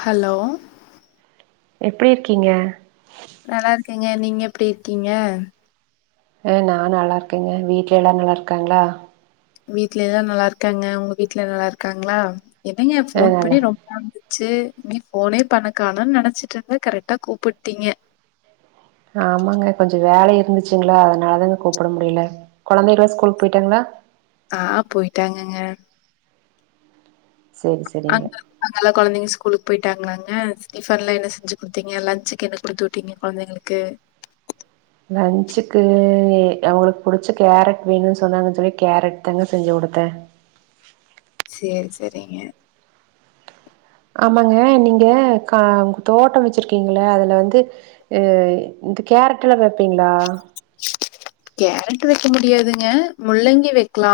Hello எப்டி இருக்கீங்க ஏங்க நீங்க எப்டி இருக்கீங்க ஹ நான் நல்லா இருக்கேங்க வீட்ல எல்லாரும் நல்லா இருக்காங்களா வீட்ல எல்லா நல்லா இருக்காங்க உங்க வீட்டு்ல எல்லா நல்லா இருக்காங்களா என்னங்க ஆ போன் நல்லா பண்ணி ரொம்ப நாளாகுது ச்சு நீ போனே பண்ணக்கானனு நெனச்சிட்டு இருந்த கரெக்டா கூப்பிட்டீங்க ஆமாங்க கொஞ்சோ வேலை இருந்துச்சுங்களா அதனால தாங்க கூப்பிட முடியல கொழந்தைகளா ஸ்கூல் போயிட்டாங்களா ஆ போயிட்டாங்கங்க சேரி சேரிங்க அங்க அங்கெல்லா கொழந்தைங்க ஸ்கூலுக்கு போயிட்டாங்களாங்க டிபன் எல்லா என்ன செஞ்சு குடுத்தீங்க லஞ்சுக்கு என்ன குடுத்துட்டீங்க கொழந்தைங்களுக்கு லன்ச்சுக்கு அவுங்களுக்கு புடிச்ச கேரட் வேணும்னு சொன்னாங்கன்னு சொல்லி கேரட் தாங்க செஞ்சு கொடுத்த சேர் சேரிங்க ஆமாங்க நீங்க கா தோட்டோ வெச்சிருக்கீங்கள அதுல வந்து அ இந்த கேரட்ல்லா வெப்பீங்களா கேரட் வெக்க முடியாதுங்க முள்ளங்கி வெக்கலா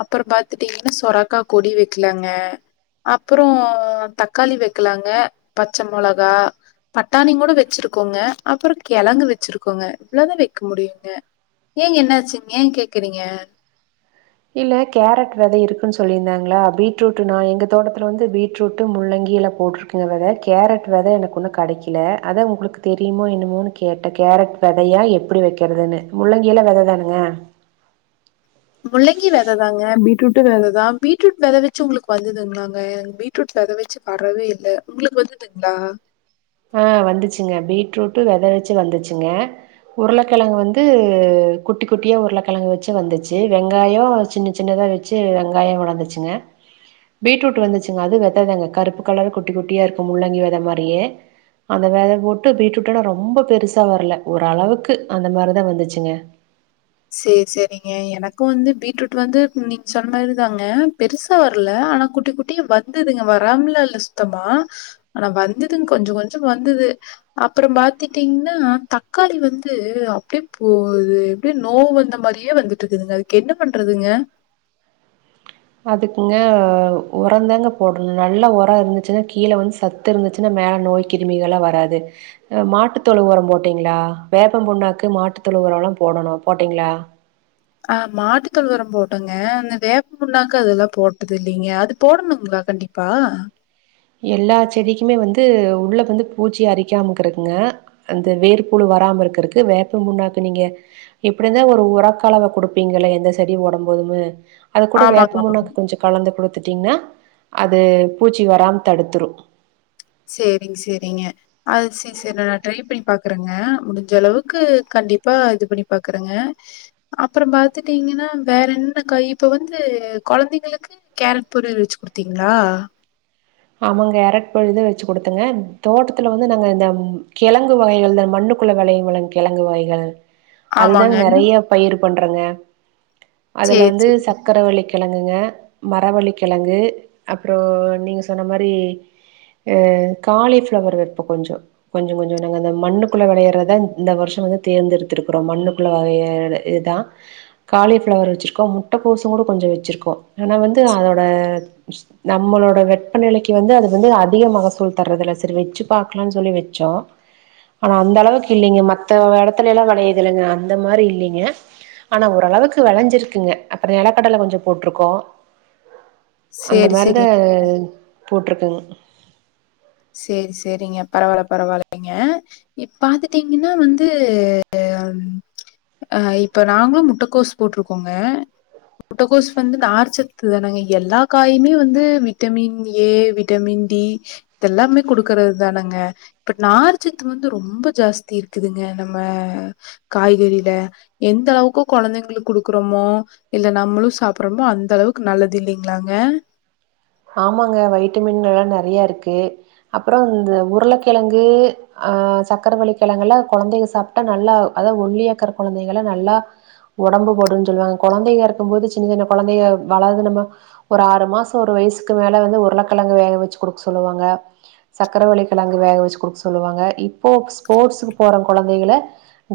அப்றோ பாத்துட்டீங்கன்னா சொரக்கா கொடி வெக்கலாங்க அப்புறோ தக்காளி வெக்கலாங்க பச்ச மொளகா பட்டானிங்கூட வெச்சிருக்கோங்க அப்புறோ கிழங்கு வெச்சிருக்கோங்க இவ்ளோதா வெக்க முடியுங்க ஏங்க என்னாச்சுங் ஏ கேக்குறீங்க இல்ல கேரட் வெத இருக்குன்னு சொல்லிந்திங்களா பீட்ரூட் நா எங்க தோட்டத்துல வந்து பீட்ரூட்டு முள்ளங்கில்லா போட்டுருக்கங்க வெத கேரட் வெத எனக்கு ஒன்னு கெடக்கல அத உங்களுக்கு தெரியுமோ என்னுமோன்னு கேட்டே கேரட் வெதயா எப்டி வெக்கிறதுன்னு முள்ளங்கில வெத தானுங்க முள்ளங்கி வெததாங்க பீட்ரூட் வெததா பீட்ரூட் வெத வெச்சி உங்களுக்கு வந்துதுங்களாங்க பீட்ரூட் வெத வெச்சி வரவே இல்ல உங்களுக்கு வந்துதுங்களா ஆஹ் வந்துச்சுங்க பீட்ரூட் வெத வெச்சு வந்துச்சுங்க உருளக்கெழங்கு வந்து குட்டி குட்டியா உருளக்கெழங்கு வெச்சு வந்துச்சு வெங்காயோ சின்ன சின்னதா வெச்சு வெங்காயோ வளரந்துச்சுங்க பீட்ரூட் வந்துச்சுங்க அது வெத தாங்க கருப்பு கலரு குட்டி குட்டியா இருக்கும் முள்ளங்கி வெத மாரியே அந்த வெத போட்டு பீட்ரூட்டானா ரொம்ப பெருசா வரல ஓரளவுக்கு அந்த மாரிதா வந்துச்சுங்க சேர் சேரிங்க எனக்கு வந்து பீட்ரூட் வந்து நீங்க சொன்ன மாரிதாங்க பெருசா வரல ஆனா குட்டி குட்டி வந்துதுங்க வராமாலா இல்ல சுத்தமா ஆனா வந்துதுங் கொஞ்சோ கொஞ்சோ வந்தது அப்புறோ பாத்துட்டீங்னா தக்காளி வந்து அப்டியே போது அப்டியே நோவு வந்த மாரியே வந்துட்டுடிருக்குதுங்க அதுக்கு என்ன பண்றதுங்க அதுக்குங்க உரந்தாங்க போடணு நல்லா உரோ இருந்துச்சுன்னா கீழ வந்து சத்து இருந்துச்சுன்னா மேல நோய் கிருமிகள்ளா வராது மாட்டுத்தொழு உரம் போட்டீங்களா வேப்பம் பூண்ணாக்கு மாட்டுத்தெழு உரோ எல்லா போடணு போட்டீங்களா அ மாட்டுத்தோழுவெரோ போட்டங்க அந்த வேப்பம் புன்னாக்கு அதெல்லா போட்டது இல்லங்க அது போடணுங்களா கண்டிப்பா எல்லா செடிக்குமே வந்து உள்ள வந்து பூச்சி அரிக்காம இருக்கறக்குங்க அந்த வேர்பூழு வராம இருக்கறக்கு வேப்ப புன்னாக்கு நீங்க எப்டி இருந்தா ஒரு உரக்க களவ குடுப்பீங்க எந்த செடி ஓடும் போதும்னு அது கூட ஆமாங்க, ஆமாங்க. வேப்பமுன்னாக்கு கொஞ்சோ கலந்து குடுத்து ங்கன்னா அது பூச்சி வராம் தடுத்துரு செரிங்க செரிங்க அது செரி செரி ந நா ட்ரை பண்ணி பாக்குறேங்க முடிஞ்ச அளவுக்கு கண்டிப்பா இது பண்ணி பாக்குறேங்க அப்புறோ பாத்துட்டீங்கன்னா வேற என்ன கை இப்ப வந்து கொழந்தைங்களுக்கு கேரட் பொரியல் வெச்சு குடுத்தீங்களா ஆமாங் கேரட் பொரியல் தா வெச்சு குடுத்துங்க தோட்டத்துல வந்து நாங்க இந்த உம் கெழங்கு வகைகள் இந்த மண்ணுக்குள்ள வெளையுமுள்ள கெழங்கு வகைகள் அதுதாங்க ஆமாங்க. நெறைய பயிருக் பண்றங்க அதுல சரி, வந்து சரி. சக்கர வள்ளி கெ கெழங்குங்க மரவழி கிலங்கு அப்புறோ நீங்க சோ சொன்னாமாறி ஏ காலிஃப்ளவர் வெப்ப கொஞ்சோ கொஞ்சோ கொஞ்சோ நாங்க அந்த மண்ணுக்குள்ளே வெளையர்த இந்த வருஷோ வந்து தேர்ந்தெடுத்திருக்கிறோ மண்ணுக்குள்ளே வெளய ஏ இத்தா காலிஃப்ளவர் வெச்சுருக்கோ முட்டைக்கோஸ்ங்கோட கொஞ்சொ வெச்சுருக்கோ ஆனா வந்து அதோட நம்மளோட வெப் ப்ப நெலைக்கு வந்து அது வந்து அதிக மகசூல் தர்றதுல்ல சேரி வெச்சு பாக்கலாம்னு சொல்லி வெச்சோ ஆனா அந்த அளவுக்கு இல்லைங்க மத்த எடத்துலல்லா வெளையு தில்லைங்க அந்த மாரி இல்லிங்க ஆனா ஓரளவுக்கு வெளைஞ்சிருக்குங்க அப்புரோ நிலக்கடல கொஞ்சொ போட்டிருக்கோ அந்த சரி, மாரிதா சரி. அ போட்டிருக்கங் சேரி சேரிங்க பரவாயில்ல பரவாயில்லைங்க இப் பாத்துட்டீங்கன்னா வந்து அஹ இப்ப நாங்களு முட்டைகோஸ் போட்டிருக்கோங்க முட்டகோஸ் வந்து நார்ச்சத்து தானங்க எல்லா காயுமே வந்து விட்டமின் ஏ விட்டமின் டி இதெல்லாமே குடுக்கறது தானேங்க பட் நார்சத்து வந்து ரொம்ப ஜாஸ்தி இருக்குதுங்க நம்ம காய்கறில எந்த அளவுக்கு கொழந்தைங்களு குடுக்குறோமோ இல்ல நம்மளு சாப்புறோம்ப அந்த அளவுக்கு நல்லது இல்லைங்களாங்க ஆமாங்க வைட்டமின் எல்லா நெறைய இருக்கு அப்புறோ இந்த உருளக்கெலங்கு ஆஹ சக்கரவள்ளி கெளங்கல்ல கொழந்தைக சாப்டா நல்லா அத்தா ஒல்லியாக்கற கொழந்தகெல்லா நல்லா உடம்பு போடுன்னு சொல்லுவாங்க கொழந்தைங்க இருக்கு போது சின்ன சின்ன கொழந்தைங்க வளந்து நம்ம ஒரு ஆறு மாசோ ஒரு வயசு க்கு மேலே வந்து உருளக்கிலங்கு வேக வெச்சு குடுக் சொல்லுவாங்க சக்கரவள்ளி கெலங்கு வேக வெச்சு குடுக்க சொல்லுவாங்க இப்போ ஸ்போர்ட்ஸ்க்கு போற கொழந்தைகள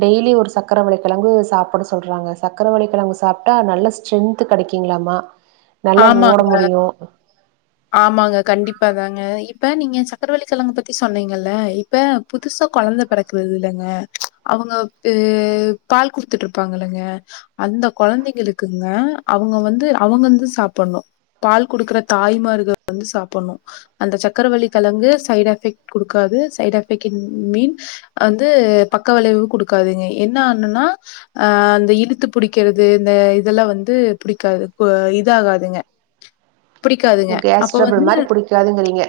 டெய்லி ஒரு சக்கரவள்ளி கெலங்கு சாப்ட சொல்றாங்க சக்கரவள்ளி கிழங்கு சாப்பிட்டா நல்ல ஸ்ட்ரென்த் கெடைக்குங்களாமா நல்லா ஓட ஆமாங்க முடியு ஆமாங்க கண்டிப்பாதாங்க இப்ப நீங்க சக்கரவள்ளிகெலங்க பத்தி சொன்னீங்கல்ல இப்ப புதுசா கொழந்த பெறக்குது இல்லேங்க அவுங்க ஏ பால் குடுத்துட்டு இருப்பாங்கல்லங்க அந்த கொழந்தைங்களுக்குங்க அவுங்க வந்து அவுங்க வந்து சாப்புடணு பால் குடுக்குற தாய்மார் வந்து சாப்புட்ணு அந்த சக்கரவள்ளி கெழங்கு சைடு் எஃபெக்ட் குடுக்காது சைட் எஃபெக்ட் மீன் வந்து பக்க விளைவு கொடுக்காதுங்க என்ன ஆண்ணன்னா அஹ அந்த இழுத்து புடிக்கிறது இந்த இதெல்லாம் வந்து புடிக்காது ஒ இது ஆகாதுங்க புடிக்காதுங்க ட்ரபுள் மாரி புடிக்காதுங்றீங்க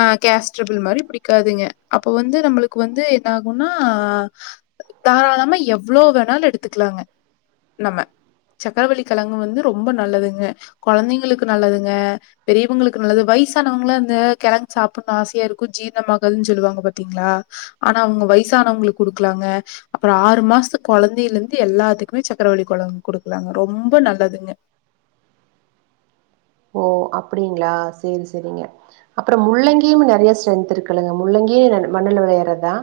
ஆ கேஸ்ட்ரபிள் மாரி பிடிக்காதுங்க அப்ப வந்து நம்மளுக்கு வந்து என்ன ஆகும்னா தாராளமா எவ்ளோ வேணாலு எடுத்துக்கலாங்க நம்ம சக்கரவள்ளி கெலங்கு வந்து ரொம்ப நல்லதுங்க கெழந்தைங்களுக்கு நல்லதுங்க பெரியவங்களுக்கு நல்லது வயசானவங்கள்ல அந்த கெலங்கு சாப்புனுன்னு ஆசையா இருக்கு ஜீரணமாகாதுன்னு சொல்லுவாங்க பாத்தீங்களா ஆனா அவுங்க வயசானவங்களுக்கு குடுக்கலாங்க அப்புறோ ஆறு மாசத்து கொழந்தையில இருந்து எல்லாத்துக்குமே சக்கரவள்ளி கொழ குடுக்கலாங்க ரொம்ப நல்லதுங்க ஓ அப்டிங்களா சேரி சேரிங்க அப்புறோ முள்ளங்கியும் நெறைய ஸ்ட்ரென்த் இருக்குல்லங்க முள்ளங்கி ந மண்ணல வெளையர்தா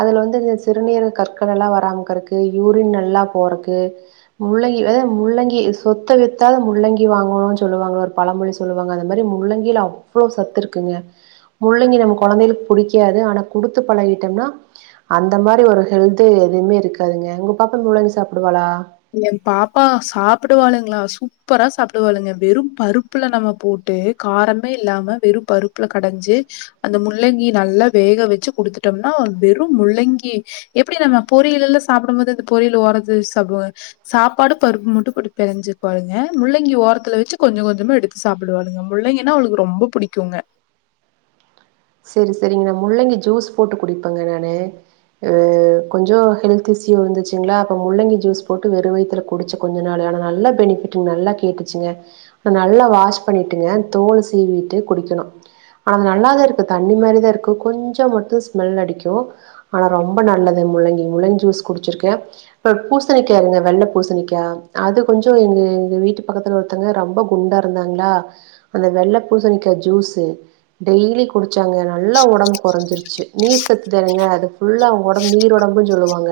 அதுல வந்து சிறுநீர் கற்கள் எல்லா வராமக்கிறதுக்கு யூரின் நல்லா போறக்கு முள்ளங்கி அதாவது முள்ளங்கி சொத்த வித்தாது முள்ளங்கி வாங்கோனோனு சொல்லுவாங்கல்ல பழமொழி சொல்லுவாங்க அந்த மாரி முள்ளங்கில அவ்ளோ சத்து இருக்குங்க முள்ளங்கி நம்ம கொழந்தைகளுக்கு புடிக்காது ஆனா குடுத்து பழகிட்டோம்னா அந்த மாரி ஒரு ஹெல்து எதுவுமே இருக்காதுங்க உங்க பாப்பா முள்ளங்கி சாப்பிடுவாளா ஏ பாப்பா சாப்பிடுவளுங்களா சூப்பரா சாப்பிடுவளுங்க வெறு பருப்புல நம்ம போட்டு காரமே இல்லாம வெறு பருப்புல கடைஞ்சு அந்த முள்ளங்கி நல்லா வேக வெச்சு குடுத்துட்டோம்னா வெறு முள்ளங்கி எப்டி நம்ம பொரியல் எல்லா சாப்பிடு போது இந்த பொரியல் ஓறதுல வேச் சாப்புடுவோ சாப்பாடு பருப்பு மட்டு போட்டு பெனஞ்சுக்குவளுங்க முள்ளங்கி ஓரத்துல வெச்சு கொஞ்சோ கொஞ்சோமா எடுத்து சாப்பிடுவாளுங்க முள்ளங்கினா அவளுக்கு ரொம்ப புடிக்குங்க செரி செரிங்க முள்ளங்கி ஜூஸ் போட்டு குடிப்பங்க நானு ஹ கொஞ்சோ ஹெல்த் இஸ்யூ இருந்துச்சுங்களா அப்ப முள்ளங்கி ஜூஸ் போட்டு வெறு வயத்துல குடிச்ச கொஞ்ச நாளு ஆனா நல்ல பெனிபிட்டு நல்லா கேட்டுச்சுங்க நா நல்லா வாஷ் பண்ணிட்டுங்க தோலு சீவிட்டு குடிக்கணு ஆனா நல்லதா இருக் [unintelligible] தண்ணி மாரிதா இருக்கு கொஞ்சோ மட்டு ஸ்மெல் அடிக்கு ஆனா ரொம்ப நல்லது முள்ளங்கி முள்ளங்கி ஜுஸ் குடிருக்கே ப பூசணிக்கா [unintelligible] வெள்ள பூசணிக்கா அது கொஞ்சோ எங்கு எங்கு வீட்டு பக்கத்துல ஒருத்தங்க ரம்பா குண்டா இருந்தாங்ல அந்த வெள்ள பூசணிக்கா ஜுசு டெய்லி கு டுச்சாங்க நல்லா ஒடம்பு குறஞ்சிருச் ச்சு நீர் சத்து தானுங்க அது ஃபுல்லா ஒடம்பு நீர் ஒடம்புன்னு சொல்லுவாங்க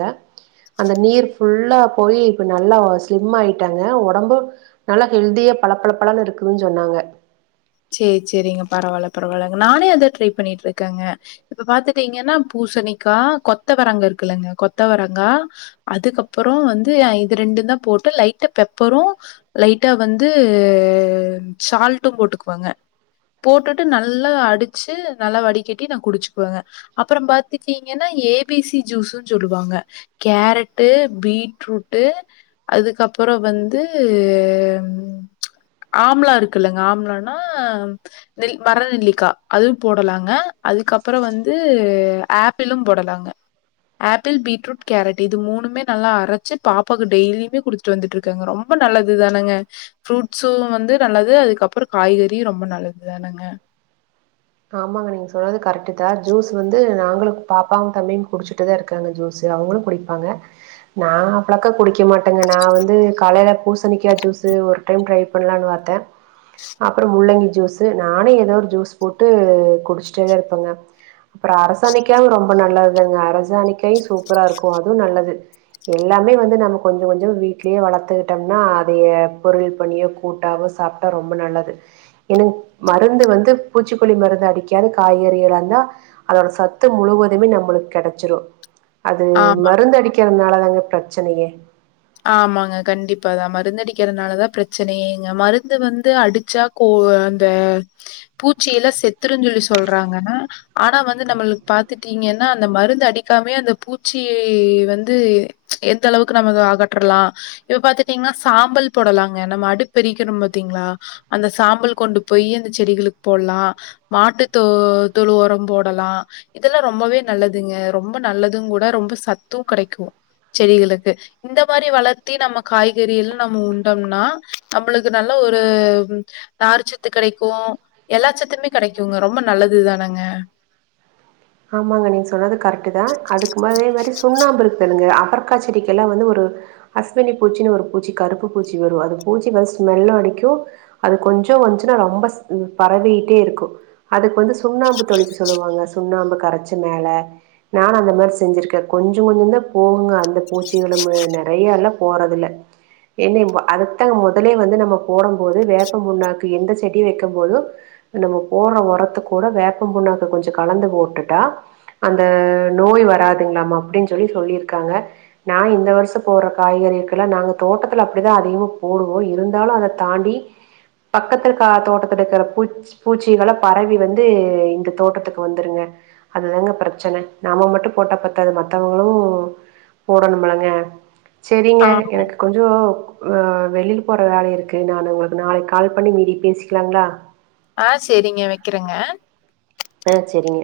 அந்த நீர் ஃபுல்லா போய் இப்ப நல்லா ஸ்லிம் ஆய்ட்டாங்க ஒடம்பு நல்லா ஹெல்தியா பளப்பளப்பளனு இருக்குன்னு சொன்னாங்க சேர் சேரிங்க பரவால்ல பரவால்ல நானே அத ட்ரை பண்ணிட்டு இருக்கேங்க இப்ப பாத்துட்டீங்கன்னா பூசணிக்கா கொத்தவரங்கா இருக்குல்லங்க கொத்தவரங்கா அதுக்கப்புறோ வந்து இது ரெண்டு தா போட்டு லைட்டா பெப்பரு லைட்டா வந்து சால்ட்டும் போட்டுக் கோங்க போட்டுடு நல்லா அடிச்சு நல்லா வடிக்கட்டி நா குடிச்சுக்குவேங்க அப்புறம் பாத்தீடீக்கீங்கன்னா ஏ பி சி ஜுஸ்னு சொல்லுவாங்க கேரட்டு பீட்ரூட்டு அதுக்கப்புறோ வந்து ஆம்லா இருக்குல்லங்க ஆம்லான் ஆஹ் நெல் மரநெல்லிகா அதுவு போடலாங்க அதுக்கப்புர வந்து ஆப்பிளு போடலாங்க ஆப்பிள் பீட்ருட் கேரட் இது மூன்மே நல்லா அரச்சு பாப்பாக்கு டெய்லியுமே குடுத்துட்டு வந்துட்டு இருக்கேங்க ரொம்ப நல்லது தானங்க ஃப்ரூட்ஸ்சு வந்து நல்லது அதுக்கப்ரோ காய்கறியு ரொம்ப நல்லதுதானுங்க ஆமாங்க நீங்க சொல்றது கரெக்ட் தா ஜூஸ் வந்து நாங்களுக்கு பாப்பாவு தம்பியு குடிச்சுட்டுதா இருக்காங்க ஜூஸ்சு அவங்களு குடிப்பாங்க நா அப்ளக்கா குடிக்க மாட்டேங்க நா வந்து காலையில பூசணிக்கா ஜூஸ்சு ஒரு டைம் ட்ரை பண்ணலானு பாத்தே அப்புறோ முள்ளங்கி ஜூஸ்சு நானே ஏதோ ஒரு ஜூஸ் போட்டு குடிச்சிட்டேதா இருப்பங்க அப்புறோ அரசாணிக்காவு ரொம்ப நல்லதுதாங்க அரசாணிக்காயு சூப்பரா இருக்கு அதுவு நல்லது எல்லாமே வந்து நம்ம கொஞ்சோ கொஞ்சோ வீட்லயே வளத்துட்டோம்னா அதைய பொரியல் பண்ணியோ கூட்டாவோ சாப்பிட்டா ரொம்ப நல்லது எனங் மருந்து வந்து பூச்சிக்கொல்லி மருந்து அடிக்காது காய்கறிகளாந்தா அதோட சத்து முழுவதுமே நம்மளுக்கு கெடச்சுரு அது ஆமா மருந்து அடிக்கிறனால தாங்க பிரச்சனையே ஆமாங்க கண்டிப்பாதா மருந்து அடிக்கிறதுனாலதா பிரச்சனையேங்க மருந்து வந்து அடிச்சா கோ அந்த பூச்சியெல்ல செத்துருன்னு சொல்லி சொல்றாங்கன்னா ஆனா வந்து நம்மளு பாத்துட்டீங்கன்னா அந்த மருந்து அடிக்காமே அந்த பூச்சி வந்து ச்சே எந்த அளவுக்கு நம ஆக டுரல இப்ப பாத்துட்டீங்கன்னா சாம்பல் போடலாங்க நம்ம அடுப்பெரிக்கிறோ பாத்தீங்களா அந்த சாம்பல் கொண்டு போய் அந்த செடிகளுக்கு போடலா மாட்டு தொ தொழு உரம் போடலா இதெல்லா ரொம்பவே நல்லதுங்க ரொம்ப நல்லது கூட ரொம்ப சத்தும் கிடைக்கு செடிகளுக்கு இந்த இந்த மாரி வளர்த்தி நம்ம காய்கறி எல்லா நம் உண்டோம்னா நம்மளுக்கு நல்ல ஒரு நார்ச்சத்து கெடைக்கு எல்லா சத்துமே கெடைக்குங்க ரொம்ப நல்லதுதானங்க ஆமாங்க. நீங்க சொன்னது கரெக்ட்டு தான். பர்க்காச்செடிக்கெல்லா வந்து ஒரு அஸ்வனி பூச்சின்னு ஒரு பூச்சி கருப்பு பூச்சி வரும் அது பூச்சி வந் ஸ்மெல்லு அடிக்கு அது கொஞ்சோ வந்துச்சுன்னா ரொம்பஸ் பரவிட்டே இருக்கு அதுக்கு வந்து சுண்ணாம்பு தொளிக்க சொல்லுவாங்க சுண்ணாம்பு கரச்சி மேல நானு அந்த மாரி செஞ்சிருக்க கொஞ்சோ கொஞ்சோ தா போகுங்க அந்த பூச்சி எழும்பு நெறைய எல்லா போறதுல என்னே அத தா முதலே வந்து நம்ம போடம் போது வேப்பம் புண்ணாக்கு எந்த செடி வெக்க போது நம்ம போடுற உரத்து கூட வேப்பம் புண்ணாக்கு கொஞ்சோ கலந்து போட்டு டா அந்த நோய் வராதுங்ளாமா அப்டின்னு சொல்லி சொல்லிருகாங்க நா இந்த வருஷோ போட்ற காய்கறிகுல்ல நாங்க தோட்டத்துல அப்டிதா அதிகமா போடுவோ இருந்தாலு அத தாண்டி பக்கத்து கா தோட்டத்து இருக்குற பூச்சிகள பரவி வந்து இந்த தோட்டத்துக்கு வந்துருங்க அதுதாங்க ப்ரெச்சன நம்ம மட்டு போட்டா பத்தாதது மத்தவங்ளு போடணும்லங்க சேரிங்க ஆமா எனக்கு கொஞ்சோ ஆஹ் வெளில் போற வேல இருக்கு நா உங்ளுக்கு நாளைக் கால் பண்ணி மீதி பேசிக்லாங்ளா ஆஹ் சேரிங்க வக்கிறங்க ஆஹ் செரிங்க